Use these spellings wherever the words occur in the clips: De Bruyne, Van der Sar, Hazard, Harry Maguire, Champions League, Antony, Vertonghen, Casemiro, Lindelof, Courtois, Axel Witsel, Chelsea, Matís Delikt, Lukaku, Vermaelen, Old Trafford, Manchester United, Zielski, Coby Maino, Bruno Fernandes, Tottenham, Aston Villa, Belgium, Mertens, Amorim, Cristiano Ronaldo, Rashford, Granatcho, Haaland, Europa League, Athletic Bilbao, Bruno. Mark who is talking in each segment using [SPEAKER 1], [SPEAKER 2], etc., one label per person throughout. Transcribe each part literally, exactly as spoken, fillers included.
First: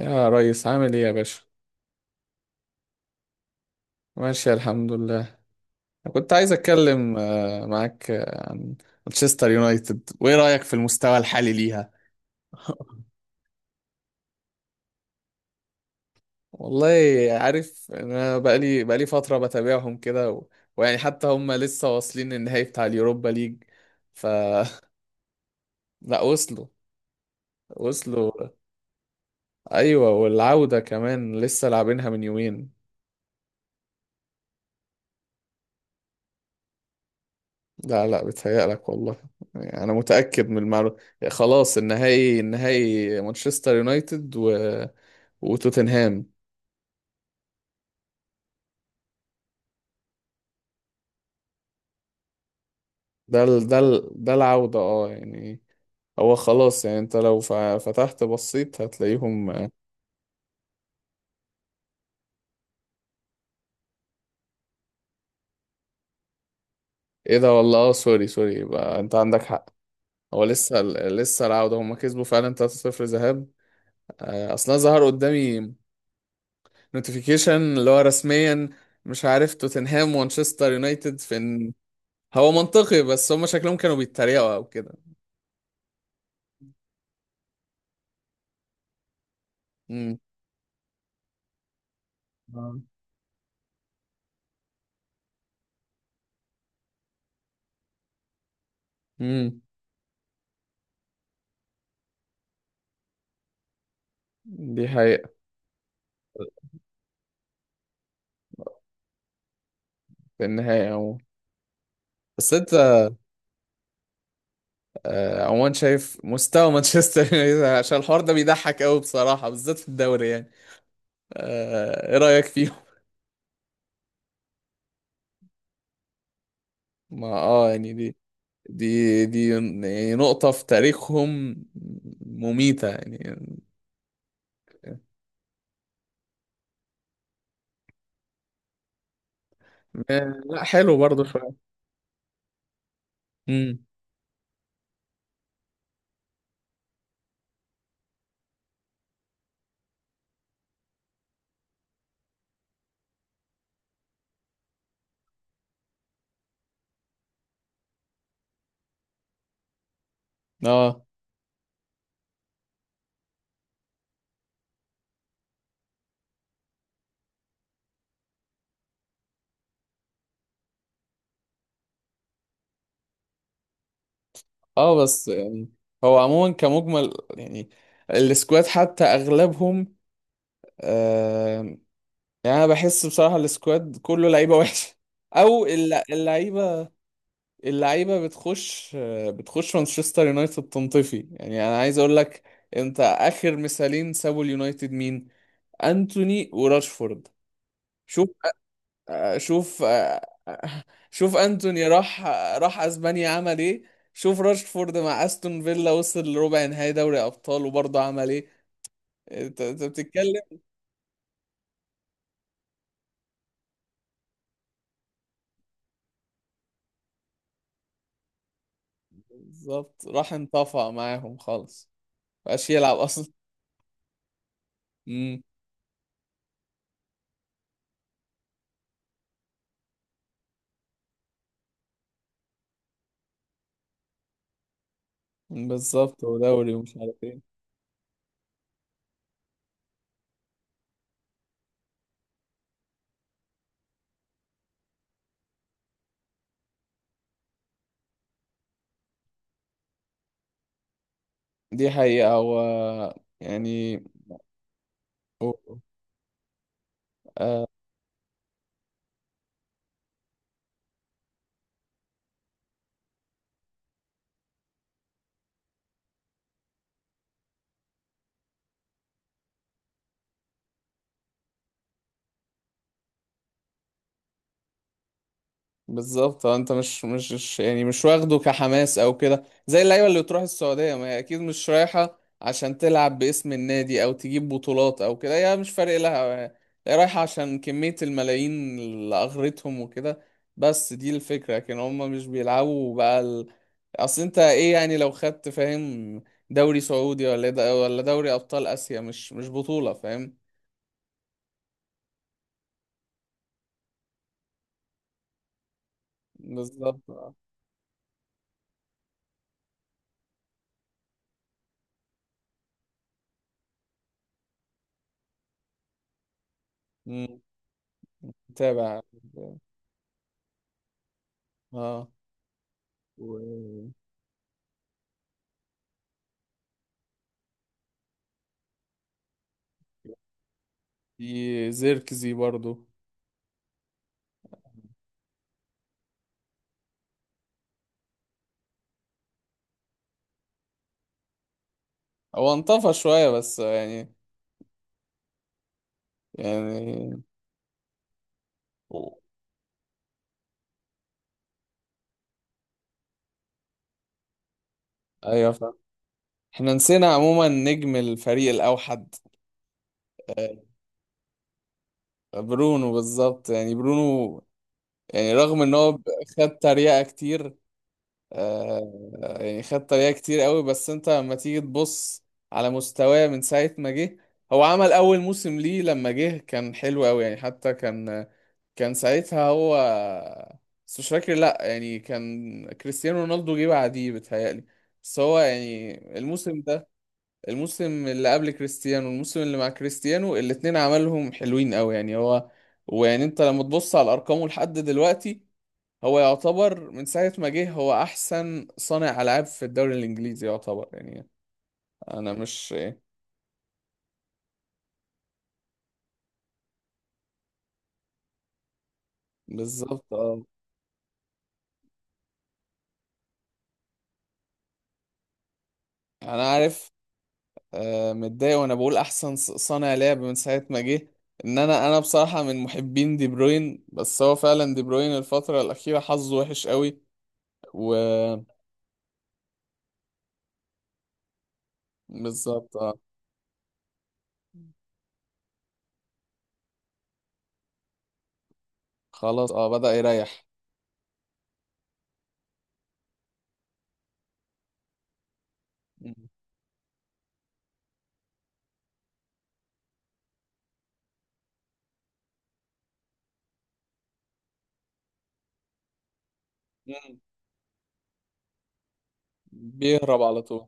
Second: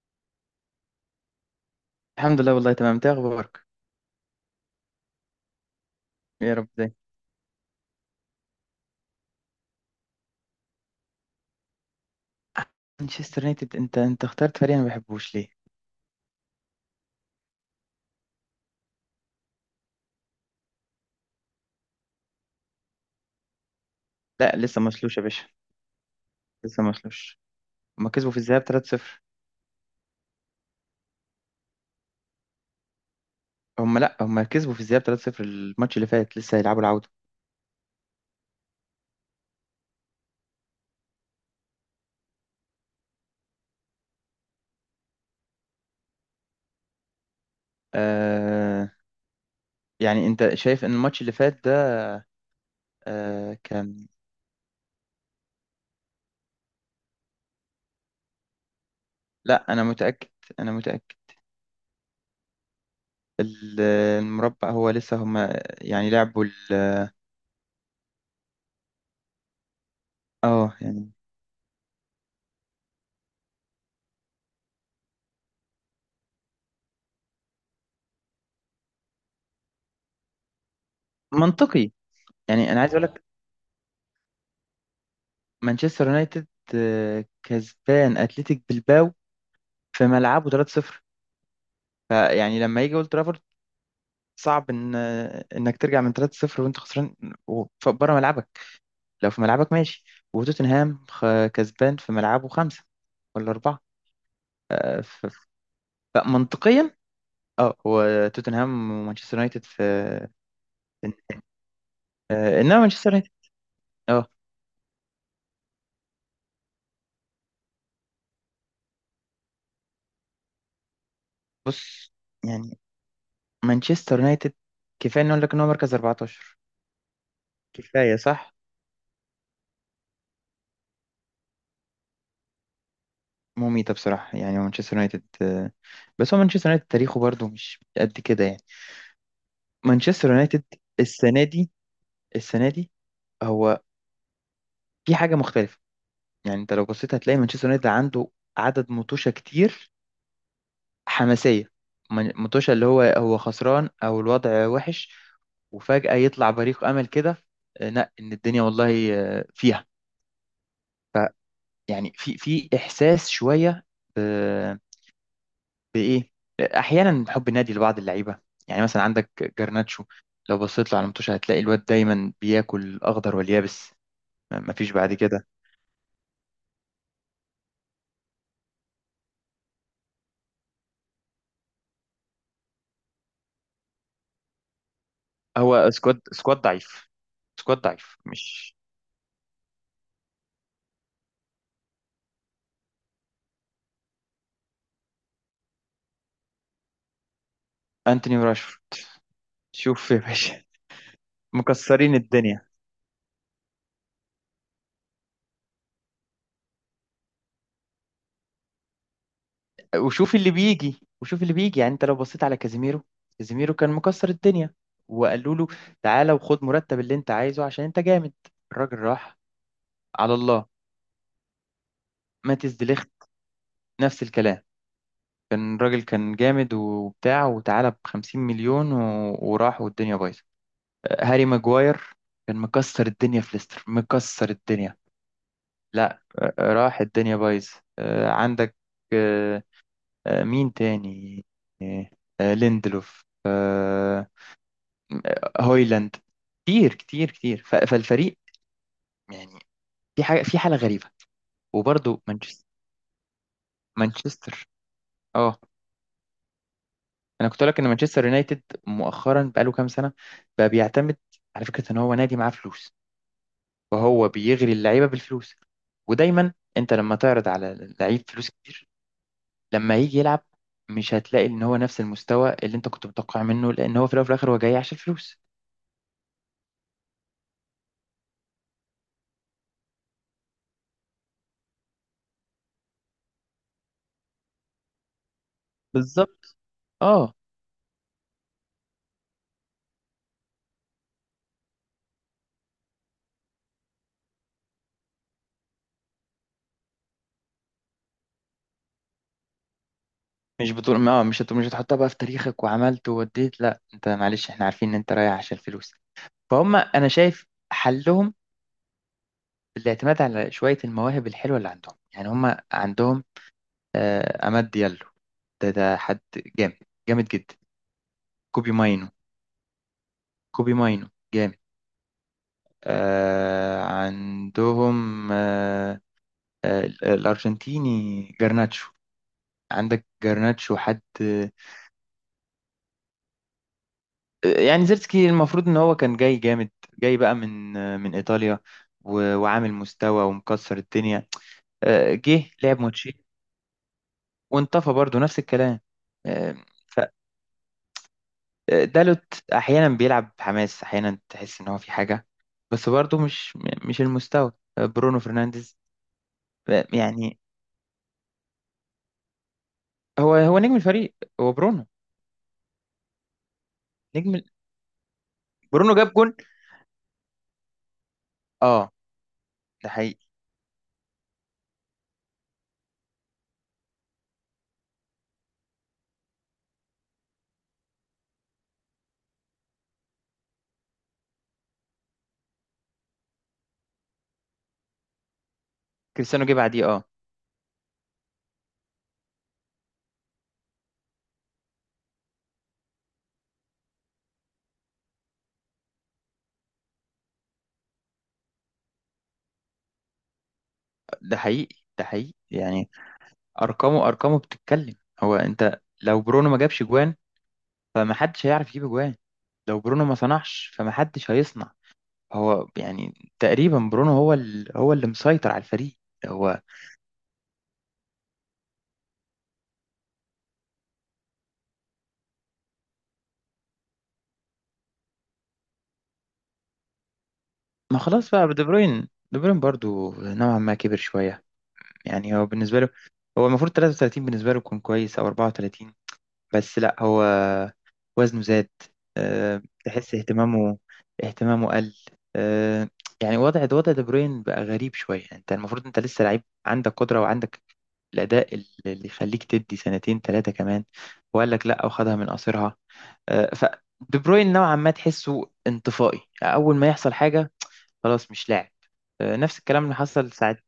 [SPEAKER 1] يا ريس، عامل ايه يا باشا؟
[SPEAKER 2] الحمد لله، والله تمام. انت اخبارك؟
[SPEAKER 1] ماشي، الحمد لله. أنا كنت عايز
[SPEAKER 2] يا رب دايما.
[SPEAKER 1] اتكلم آه، معاك آه، عن مانشستر يونايتد، وايه رايك في المستوى الحالي ليها؟
[SPEAKER 2] مانشستر يونايتد، انت انت اخترت فريق انا ما بحبوش. ليه؟
[SPEAKER 1] والله. عارف، انا بقالي بقالي فتره بتابعهم كده و... ويعني حتى هم لسه واصلين النهائي بتاع اليوروبا ليج. ف
[SPEAKER 2] لا لسه مسلوش يا باشا،
[SPEAKER 1] لا، وصلوا
[SPEAKER 2] لسه مسلوش. هما
[SPEAKER 1] وصلوا.
[SPEAKER 2] كسبوا في الذهاب ثلاثة صفر.
[SPEAKER 1] ايوه، والعوده كمان لسه لاعبينها من يومين.
[SPEAKER 2] هما لا هما كسبوا في الذهاب ثلاثة صفر، الماتش اللي فات، لسه هيلعبوا العودة.
[SPEAKER 1] لا لا، بتهيألك والله. يعني أنا متأكد من المعلومة. خلاص، النهائي، النهائي مانشستر يونايتد و... وتوتنهام.
[SPEAKER 2] آه يعني انت شايف ان الماتش اللي فات ده
[SPEAKER 1] ده
[SPEAKER 2] آه
[SPEAKER 1] ال... ده
[SPEAKER 2] كان،
[SPEAKER 1] ال... ده العودة اه يعني. هو خلاص، يعني أنت لو ف- فتحت بصيت هتلاقيهم آه،
[SPEAKER 2] لا انا متأكد، انا متأكد. ال- المربع هو لسه هما يعني لعبوا ال-
[SPEAKER 1] إيه ده والله؟ اه سوري سوري، يبقى أنت عندك حق. هو
[SPEAKER 2] اه
[SPEAKER 1] لسه
[SPEAKER 2] يعني
[SPEAKER 1] ال- لسه العودة، هما كسبوا فعلا ثلاثة صفر ذهاب. آه، أصلا ظهر قدامي نوتيفيكيشن اللي هو رسميا، مش عارف، توتنهام ومانشستر يونايتد في.
[SPEAKER 2] منطقي.
[SPEAKER 1] هو
[SPEAKER 2] يعني انا عايز
[SPEAKER 1] منطقي،
[SPEAKER 2] اقول لك،
[SPEAKER 1] بس هم شكلهم كانوا بيتريقوا او كده.
[SPEAKER 2] مانشستر يونايتد آه، كسبان اتلتيك بلباو في
[SPEAKER 1] امم.
[SPEAKER 2] ملعبه ثلاثة صفر، فيعني
[SPEAKER 1] آه.
[SPEAKER 2] لما يجي اولد ترافورد صعب ان انك ترجع من ثلاثة صفر وانت خسران بره ملعبك. لو في
[SPEAKER 1] امم.
[SPEAKER 2] ملعبك، ماشي. وتوتنهام خ- كسبان في ملعبه خمسة ولا أربعة.
[SPEAKER 1] دي
[SPEAKER 2] آه،
[SPEAKER 1] حقيقة.
[SPEAKER 2] ف- فمنطقيا، اه هو توتنهام ومانشستر يونايتد في
[SPEAKER 1] في النهاية
[SPEAKER 2] إن-
[SPEAKER 1] عموما. بس
[SPEAKER 2] آه،
[SPEAKER 1] انت
[SPEAKER 2] انما مانشستر يونايتد، اه
[SPEAKER 1] آه، عموما شايف مستوى مانشستر يونايتد، عشان الحوار ده بيضحك قوي بصراحة، بالذات في الدوري يعني، آه،
[SPEAKER 2] بص،
[SPEAKER 1] ايه رأيك فيهم؟
[SPEAKER 2] يعني مانشستر يونايتد، كفايه نقول لك ان هو مركز اربعتاشر.
[SPEAKER 1] ما اه يعني دي
[SPEAKER 2] كفايه صح؟
[SPEAKER 1] دي دي يعني نقطة في تاريخهم مميتة يعني.
[SPEAKER 2] مميتة بصراحة، يعني مانشستر يونايتد آه، بس هو مانشستر يونايتد تاريخه برضه مش قد كده يعني.
[SPEAKER 1] م-
[SPEAKER 2] مانشستر
[SPEAKER 1] لا
[SPEAKER 2] يونايتد
[SPEAKER 1] حلو برضه
[SPEAKER 2] السنه
[SPEAKER 1] شوية.
[SPEAKER 2] دي السنه دي هو
[SPEAKER 1] امم.
[SPEAKER 2] في حاجه مختلفه. يعني انت لو بصيت هتلاقي مانشستر يونايتد عنده عدد مطوشه كتير حماسيه، من- مطوشه اللي هو هو خسران او الوضع وحش، وفجاه يطلع بريق امل كده. آه، لا ان الدنيا والله آه، فيها.
[SPEAKER 1] اه.
[SPEAKER 2] فيعني في في احساس شويه ب- بايه، احيانا حب النادي لبعض اللعيبه. يعني مثلا عندك جرناتشو، لو بصيت له على المطوشه هتلاقي الواد دايما بياكل اخضر واليابس، ما فيش
[SPEAKER 1] اه
[SPEAKER 2] بعد
[SPEAKER 1] بس
[SPEAKER 2] كده.
[SPEAKER 1] يعني هو عموما كمجمل يعني السكواد حتى اغلبهم، آم، يعني انا بحس بصراحه السكواد كله لعيبه وحشه او
[SPEAKER 2] هو
[SPEAKER 1] الل-
[SPEAKER 2] سكواد، سكواد
[SPEAKER 1] اللعيبه،
[SPEAKER 2] ضعيف سكواد ضعيف
[SPEAKER 1] اللعيبه
[SPEAKER 2] مش
[SPEAKER 1] بتخش، بتخش مانشستر يونايتد تنطفي. يعني انا عايز اقول لك، انت اخر مثالين سابوا اليونايتد مين؟ انتوني وراشفورد. شوف،
[SPEAKER 2] انتوني وراشفورد؟
[SPEAKER 1] آه، شوف
[SPEAKER 2] شوف يا
[SPEAKER 1] آه،
[SPEAKER 2] باشا،
[SPEAKER 1] شوف انتوني
[SPEAKER 2] مكسرين
[SPEAKER 1] راح آه،
[SPEAKER 2] الدنيا.
[SPEAKER 1] راح اسبانيا عمل ايه؟ شوف راشفورد مع استون فيلا وصل لربع نهائي دوري ابطال وبرضه عمل ايه؟ انت انت بتتكلم.
[SPEAKER 2] وشوف اللي بيجي، وشوف اللي بيجي. يعني انت لو بصيت على كازيميرو، كازيميرو كان مكسر الدنيا، وقالوا له تعالى وخد مرتب اللي انت عايزه عشان انت جامد، الراجل راح
[SPEAKER 1] بالظبط، راح
[SPEAKER 2] على الله.
[SPEAKER 1] انطفى معاهم خالص، مبقاش
[SPEAKER 2] ماتيس
[SPEAKER 1] يلعب
[SPEAKER 2] ديليخت
[SPEAKER 1] اصلا.
[SPEAKER 2] نفس الكلام،
[SPEAKER 1] امم.
[SPEAKER 2] كان الراجل كان جامد وبتاع، وتعالى ب خمسين مليون و... وراح، والدنيا بايظه. هاري ماجواير كان مكسر الدنيا في ليستر، مكسر الدنيا. لا
[SPEAKER 1] بالظبط،
[SPEAKER 2] آه،
[SPEAKER 1] ودوري ومش
[SPEAKER 2] راح
[SPEAKER 1] عارف
[SPEAKER 2] الدنيا
[SPEAKER 1] ايه.
[SPEAKER 2] بايظ. آه، عندك آه، آه، مين تاني؟ آه، آه، ليندلوف، آه، هويلاند. كتير كتير كتير، ف- فالفريق يعني في حاجه، في حاله غريبه.
[SPEAKER 1] دي
[SPEAKER 2] وبرضه
[SPEAKER 1] حقيقة و
[SPEAKER 2] مانشستر
[SPEAKER 1] يعني.
[SPEAKER 2] مانشستر اه، انا كنت اقول لك ان مانشستر يونايتد مؤخرا بقاله كام سنه بقى بيعتمد على فكره ان هو نادي معاه فلوس، وهو بيغري اللعيبه بالفلوس. ودايما انت لما تعرض على لعيب فلوس كتير، لما يجي يلعب مش هتلاقي ان هو نفس المستوى اللي انت كنت متوقع منه، لان هو في الاول وفي الاخر هو جاي عشان الفلوس.
[SPEAKER 1] بالظبط اه، انت مش مش مش- يعني مش واخده كحماس او كده، زي اللعيبه اللي بتروح السعوديه، ما هي اكيد مش رايحه عشان تلعب باسم النادي او تجيب بطولات او كده، هي مش فارق لها.
[SPEAKER 2] بالظبط،
[SPEAKER 1] هي رايحه
[SPEAKER 2] اه.
[SPEAKER 1] عشان كميه الملايين اللي اغرتهم وكده. بس دي الفكره، لكن هم مش بيلعبوا بقى ال... اصل انت ايه يعني لو خدت، فاهم؟ دوري سعودي ولا د... ولا دوري ابطال اسيا، مش مش بطوله، فاهم؟
[SPEAKER 2] مش بتقول اه مش هت... مش هتحطها بقى في تاريخك وعملت ووديت؟ لا انت معلش، احنا عارفين ان انت رايح عشان الفلوس. فهم انا
[SPEAKER 1] بالظبط اه.
[SPEAKER 2] شايف حلهم الاعتماد على شويه المواهب الحلوه اللي عندهم. يعني هم عندهم آه عماد ديالو، ده ده حد جامد، جامد
[SPEAKER 1] مم.
[SPEAKER 2] جدا. كوبي
[SPEAKER 1] متابع.
[SPEAKER 2] ماينو كوبي ماينو جامد.
[SPEAKER 1] اه.
[SPEAKER 2] آه عندهم آه، آه، الأرجنتيني جرناتشو، عندك جرناتشو حد آه،
[SPEAKER 1] في زيركزي برضو.
[SPEAKER 2] يعني. زيرتسكي المفروض إن هو كان جاي جامد، جاي بقى من آه، من إيطاليا، و- وعامل مستوى ومكسر الدنيا. آه، جه
[SPEAKER 1] هو
[SPEAKER 2] لعب
[SPEAKER 1] انطفى
[SPEAKER 2] ماتشين
[SPEAKER 1] شوية بس يعني.
[SPEAKER 2] وانطفى برضه، نفس الكلام. آه،
[SPEAKER 1] يعني.
[SPEAKER 2] فدالوت أحيانا بيلعب حماس، أحيانا تحس إن هو في حاجة، بس برضه مش، مش المستوى. آه، برونو
[SPEAKER 1] ايوه
[SPEAKER 2] فرنانديز
[SPEAKER 1] فاهم. احنا
[SPEAKER 2] آه،
[SPEAKER 1] نسينا
[SPEAKER 2] يعني،
[SPEAKER 1] عموما نجم الفريق الاوحد.
[SPEAKER 2] هو
[SPEAKER 1] آه،
[SPEAKER 2] هو نجم الفريق هو برونو.
[SPEAKER 1] برونو بالظبط يعني
[SPEAKER 2] نجم
[SPEAKER 1] برونو،
[SPEAKER 2] ال-
[SPEAKER 1] يعني رغم ان هو
[SPEAKER 2] برونو
[SPEAKER 1] ب-
[SPEAKER 2] جاب جون،
[SPEAKER 1] خد تريقة كتير،
[SPEAKER 2] اه
[SPEAKER 1] آه، يعني خد
[SPEAKER 2] ده
[SPEAKER 1] تريقة
[SPEAKER 2] حقيقي.
[SPEAKER 1] كتير قوي، بس انت لما تيجي تبص على مستواه من ساعة ما جه. هو عمل اول موسم ليه لما جه كان حلو قوي يعني، حتى كان، كان ساعتها هو، بس مش فاكر لا يعني، كان كريستيانو رونالدو جه بعديه بتهيألي. بس هو يعني
[SPEAKER 2] كريستيانو جه
[SPEAKER 1] الموسم
[SPEAKER 2] بعديه،
[SPEAKER 1] ده،
[SPEAKER 2] اه.
[SPEAKER 1] الموسم اللي قبل كريستيانو والموسم اللي مع كريستيانو، الاتنين عملهم حلوين قوي يعني هو. ويعني انت لما تبص على ارقامه لحد دلوقتي، هو يعتبر من ساعة ما جه هو احسن صانع العاب في الدوري الانجليزي يعتبر يعني.
[SPEAKER 2] ده حقيقي، ده
[SPEAKER 1] انا
[SPEAKER 2] حقيقي
[SPEAKER 1] مش.
[SPEAKER 2] يعني. ارقامه ارقامه بتتكلم. هو انت لو برونو ما جابش جوان فمحدش هيعرف يجيب جوان، لو برونو
[SPEAKER 1] بالظبط
[SPEAKER 2] ما
[SPEAKER 1] اه.
[SPEAKER 2] صنعش فمحدش هيصنع. هو يعني تقريبا برونو هو ال... هو اللي مسيطر على الفريق.
[SPEAKER 1] انا
[SPEAKER 2] هو
[SPEAKER 1] عارف. آه، متضايق وانا بقول احسن ص- صانع لعب من ساعه ما جه. ان انا انا بصراحه من محبين دي بروين، بس هو فعلا دي بروين الفتره الاخيره حظه وحش قوي.
[SPEAKER 2] ما خلاص بقى دي بروين، دي بروين برضو نوعا ما كبر شوية. يعني هو
[SPEAKER 1] وبالظبط
[SPEAKER 2] بالنسبة له،
[SPEAKER 1] اه.
[SPEAKER 2] هو المفروض تلاتة وتلاتين، بالنسبة له يكون كويس، او اربعة وثلاثين. بس لا، هو وزنه زاد.
[SPEAKER 1] خلاص
[SPEAKER 2] آه،
[SPEAKER 1] اه بدأ
[SPEAKER 2] تحس
[SPEAKER 1] يريح.
[SPEAKER 2] اهتمامه، اهتمامه قل. آه، يعني وضع وضع دي بروين بقى غريب شوية. يعني انت المفروض انت
[SPEAKER 1] مم.
[SPEAKER 2] لسه لعيب، عندك قدرة وعندك الأداء اللي يخليك تدي سنتين ثلاثة كمان. وقال لك لا، وخدها من قصيرها. آه، ف دي بروين نوعا ما تحسه انطفائي، أول ما يحصل
[SPEAKER 1] مم.
[SPEAKER 2] حاجة خلاص مش لاعب. آه، نفس الكلام اللي
[SPEAKER 1] بيهرب
[SPEAKER 2] حصل
[SPEAKER 1] على طول.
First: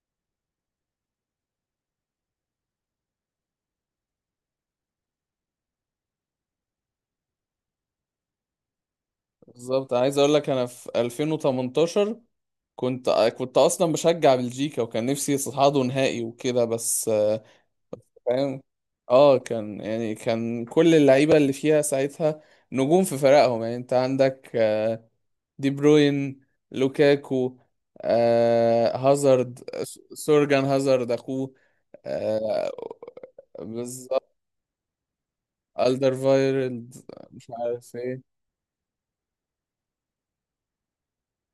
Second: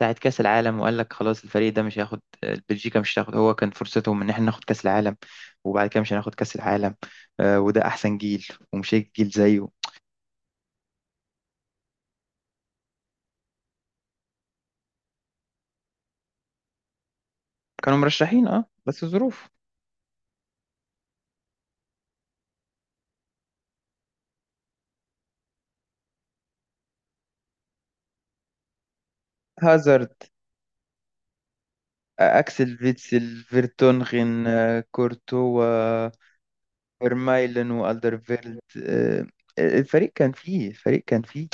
[SPEAKER 2] بتاعت كأس العالم، وقال لك خلاص الفريق ده مش هياخد، بلجيكا مش هتاخد. هو كان فرصتهم ان احنا ناخد كأس العالم، وبعد كده مش هناخد كأس العالم. آه، وده احسن جيل، ومش هيجي جيل زيه.
[SPEAKER 1] بالظبط، عايز اقول لك، انا في ألفين وتمنتاشر كنت كنت اصلا بشجع بلجيكا، وكان نفسي يصعدوا نهائي وكده بس.
[SPEAKER 2] كانوا مرشحين،
[SPEAKER 1] فاهم.
[SPEAKER 2] اه، بس
[SPEAKER 1] اه،
[SPEAKER 2] الظروف.
[SPEAKER 1] كان يعني كان كل اللعيبه اللي فيها ساعتها نجوم في فرقهم، يعني انت عندك آه، دي بروين، لوكاكو، آه، هازارد، س-
[SPEAKER 2] هازارد
[SPEAKER 1] سورجان هازارد اخوه،
[SPEAKER 2] آه،
[SPEAKER 1] آه،
[SPEAKER 2] اكسل فيتسل
[SPEAKER 1] بالظبط.
[SPEAKER 2] فيرتونغن آه، كورتوا.
[SPEAKER 1] ألدر فايرلد، مش
[SPEAKER 2] فيرمايلن
[SPEAKER 1] عارف ايه.
[SPEAKER 2] والدرفيلد آه، الفريق كان فيه الفريق كان فيه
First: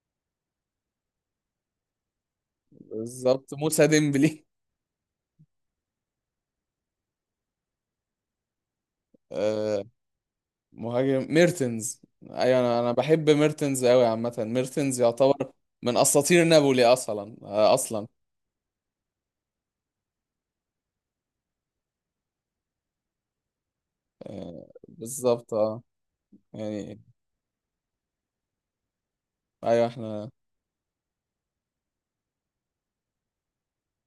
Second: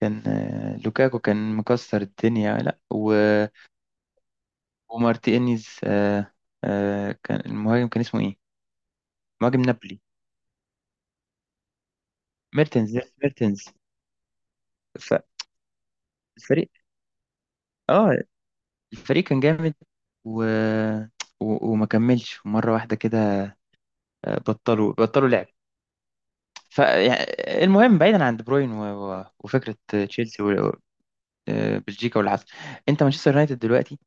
[SPEAKER 2] كان آه، لوكاكو كان مكسر الدنيا. لا و-
[SPEAKER 1] بالظبط، موسى ديمبلي،
[SPEAKER 2] ومارتينيز آه، آه، كان المهاجم كان اسمه ايه؟ مهاجم
[SPEAKER 1] آه،
[SPEAKER 2] نابولي،
[SPEAKER 1] مهاجم ميرتنز. ايوه، انا انا
[SPEAKER 2] ميرتنز،
[SPEAKER 1] بحب
[SPEAKER 2] ميرتنس.
[SPEAKER 1] ميرتنز قوي عامه، ميرتنز يعتبر من اساطير
[SPEAKER 2] فالفريق،
[SPEAKER 1] نابولي اصلا، آه، اصلا.
[SPEAKER 2] اه، الفريق كان جامد، و... و... وما كملش مرة واحدة كده. آه،
[SPEAKER 1] آه،
[SPEAKER 2] بطلوا بطلوا لعب.
[SPEAKER 1] بالظبط اه يعني.
[SPEAKER 2] فالمهم بعيدا عن دي بروين و... و... وفكرة
[SPEAKER 1] ايوه احنا.
[SPEAKER 2] تشيلسي و... آه، بلجيكا واللي حصل، انت مانشستر يونايتد دلوقتي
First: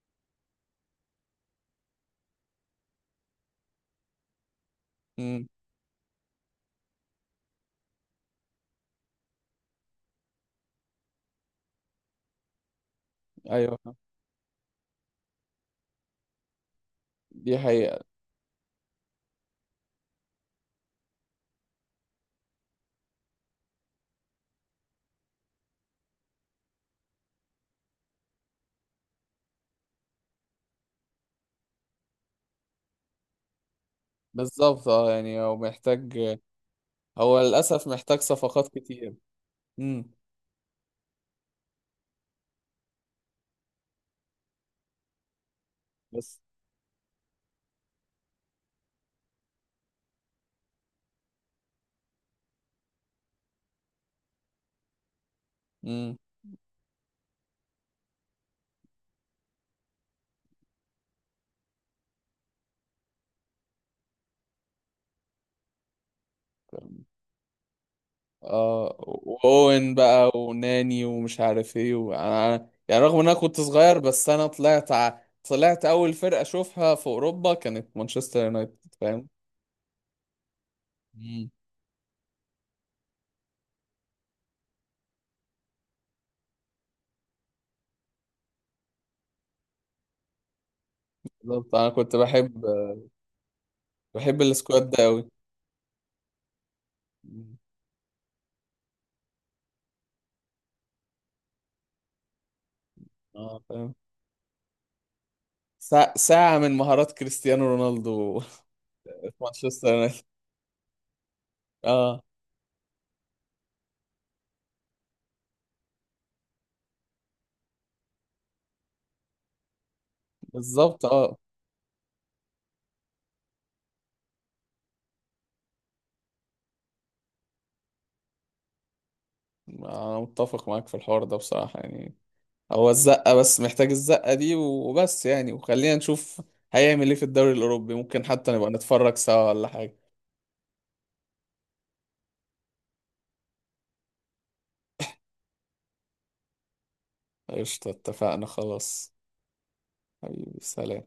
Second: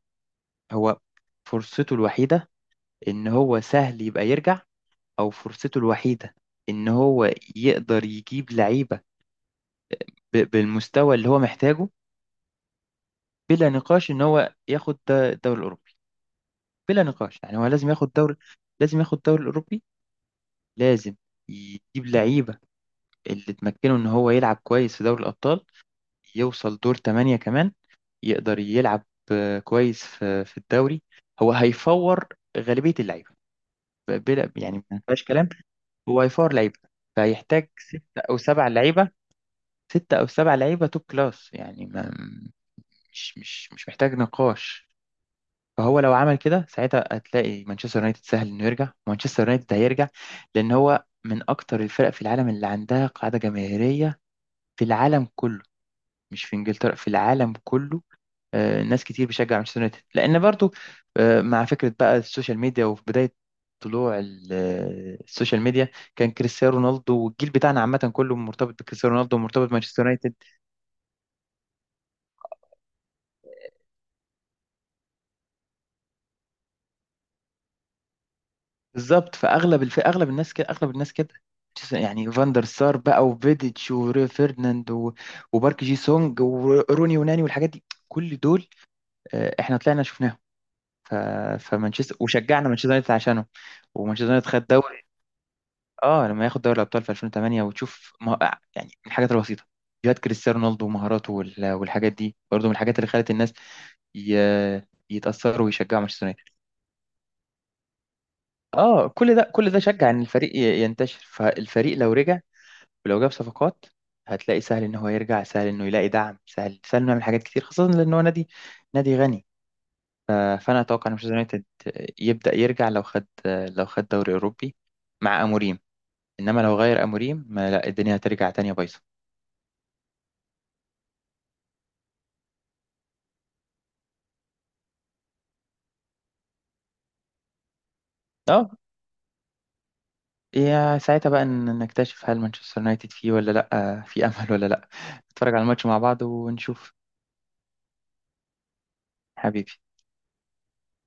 [SPEAKER 2] هو فرصته الوحيدة ان هو سهل يبقى يرجع، او
[SPEAKER 1] مم.
[SPEAKER 2] فرصته الوحيدة ان هو يقدر يجيب لعيبة ب... بالمستوى اللي هو محتاجه، بلا
[SPEAKER 1] ايوه.
[SPEAKER 2] نقاش ان هو ياخد الدوري الاوروبي. بلا نقاش، يعني
[SPEAKER 1] دي
[SPEAKER 2] هو لازم
[SPEAKER 1] حقيقة.
[SPEAKER 2] ياخد دوري، لازم ياخد الدوري الأوروبي. لازم يجيب لعيبة اللي تمكنه إن هو يلعب كويس في دوري الأبطال، يوصل دور تمانية كمان، يقدر يلعب آه، كويس في في الدوري. هو هيفور غالبية اللعيبة، ب- بلا يعني
[SPEAKER 1] بالظبط
[SPEAKER 2] ما
[SPEAKER 1] اه
[SPEAKER 2] فيهاش
[SPEAKER 1] يعني،
[SPEAKER 2] كلام.
[SPEAKER 1] هو محتاج،
[SPEAKER 2] هو هيفور لعيبة،
[SPEAKER 1] هو
[SPEAKER 2] فهيحتاج
[SPEAKER 1] للأسف
[SPEAKER 2] ستة
[SPEAKER 1] محتاج
[SPEAKER 2] أو
[SPEAKER 1] صفقات
[SPEAKER 2] سبع لعيبة،
[SPEAKER 1] كتير. مم.
[SPEAKER 2] ستة أو سبع لعيبة توب كلاس، يعني ما مش مش مش محتاج نقاش. فهو لو عمل
[SPEAKER 1] بس.
[SPEAKER 2] كده ساعتها هتلاقي مانشستر يونايتد سهل انه يرجع، مانشستر يونايتد هيرجع، لان هو من اكتر الفرق في العالم اللي عندها قاعده جماهيريه في العالم كله،
[SPEAKER 1] مم.
[SPEAKER 2] مش في انجلترا، في العالم كله. آه، ناس كتير بتشجع مانشستر يونايتد لان برضو آه، مع فكره بقى السوشيال ميديا، وفي بدايه طلوع ال- آه، السوشيال ميديا، كان كريستيانو رونالدو والجيل بتاعنا عامه كله مرتبط
[SPEAKER 1] اه
[SPEAKER 2] بكريستيانو رونالدو، ومرتبط
[SPEAKER 1] واوين
[SPEAKER 2] بمانشستر.
[SPEAKER 1] بقى، وناني ومش عارف ايه، وانا يعني رغم ان انا كنت صغير بس انا طلعت ع... طلعت اول فرقة اشوفها في اوروبا كانت مانشستر يونايتد، فاهم؟
[SPEAKER 2] بالظبط، فاغلب الف... اغلب الناس كده، اغلب الناس كده.
[SPEAKER 1] مم.
[SPEAKER 2] يعني فاندر سار بقى، وفيديتش، وفيرناند، و... وبارك جي سونج، وروني يوناني، والحاجات دي، كل دول آه، احنا طلعنا شفناهم. ف...
[SPEAKER 1] بالظبط، انا كنت
[SPEAKER 2] فمانشستر،
[SPEAKER 1] بحب،
[SPEAKER 2] وشجعنا مانشستر يونايتد عشانهم. ومانشستر
[SPEAKER 1] بحب
[SPEAKER 2] يونايتد خد
[SPEAKER 1] السكواد
[SPEAKER 2] دوري،
[SPEAKER 1] ده قوي.
[SPEAKER 2] اه لما ياخد دوري الابطال في الفين وتمانية وتشوف ما... يعني من الحاجات البسيطه فيديوهات كريستيانو رونالدو ومهاراته وال... والحاجات دي برضه من الحاجات اللي خلت الناس
[SPEAKER 1] اه فاهم.
[SPEAKER 2] ي... يتأثروا ويشجعوا
[SPEAKER 1] ساعة
[SPEAKER 2] مانشستر يونايتد.
[SPEAKER 1] ساعة من مهارات كريستيانو رونالدو.
[SPEAKER 2] اه
[SPEAKER 1] في
[SPEAKER 2] كل ده كل ده
[SPEAKER 1] مانشستر
[SPEAKER 2] شجع ان
[SPEAKER 1] يونايتد.
[SPEAKER 2] الفريق ي- ينتشر. فالفريق لو
[SPEAKER 1] اه.
[SPEAKER 2] رجع ولو جاب صفقات، هتلاقي سهل ان هو يرجع، سهل انه يلاقي دعم، سهل سهل انه يعمل حاجات كتير، خاصة لان هو نادي، نادي غني. ف- فانا
[SPEAKER 1] بالظبط
[SPEAKER 2] اتوقع ان مانشستر
[SPEAKER 1] اه.
[SPEAKER 2] يونايتد يبدأ يرجع لو خد، لو خد دوري اوروبي مع اموريم. انما لو غير اموريم، ما لا، الدنيا هترجع تانية بايظة.
[SPEAKER 1] انا متفق معاك في الحوار ده بصراحة يعني. هو الزقة بس، محتاج الزقة دي وبس يعني، وخلينا نشوف هيعمل ايه في الدوري الأوروبي. ممكن حتى نبقى
[SPEAKER 2] اه،
[SPEAKER 1] نتفرج سوا ولا حاجة.
[SPEAKER 2] يا ساعتها بقى ن- نكتشف هل مانشستر يونايتد فيه ولا لا، في امل ولا لا. نتفرج على الماتش مع بعض ونشوف.
[SPEAKER 1] قشطة، اتفقنا خلاص.
[SPEAKER 2] حبيبي.
[SPEAKER 1] حبيبي، سلام.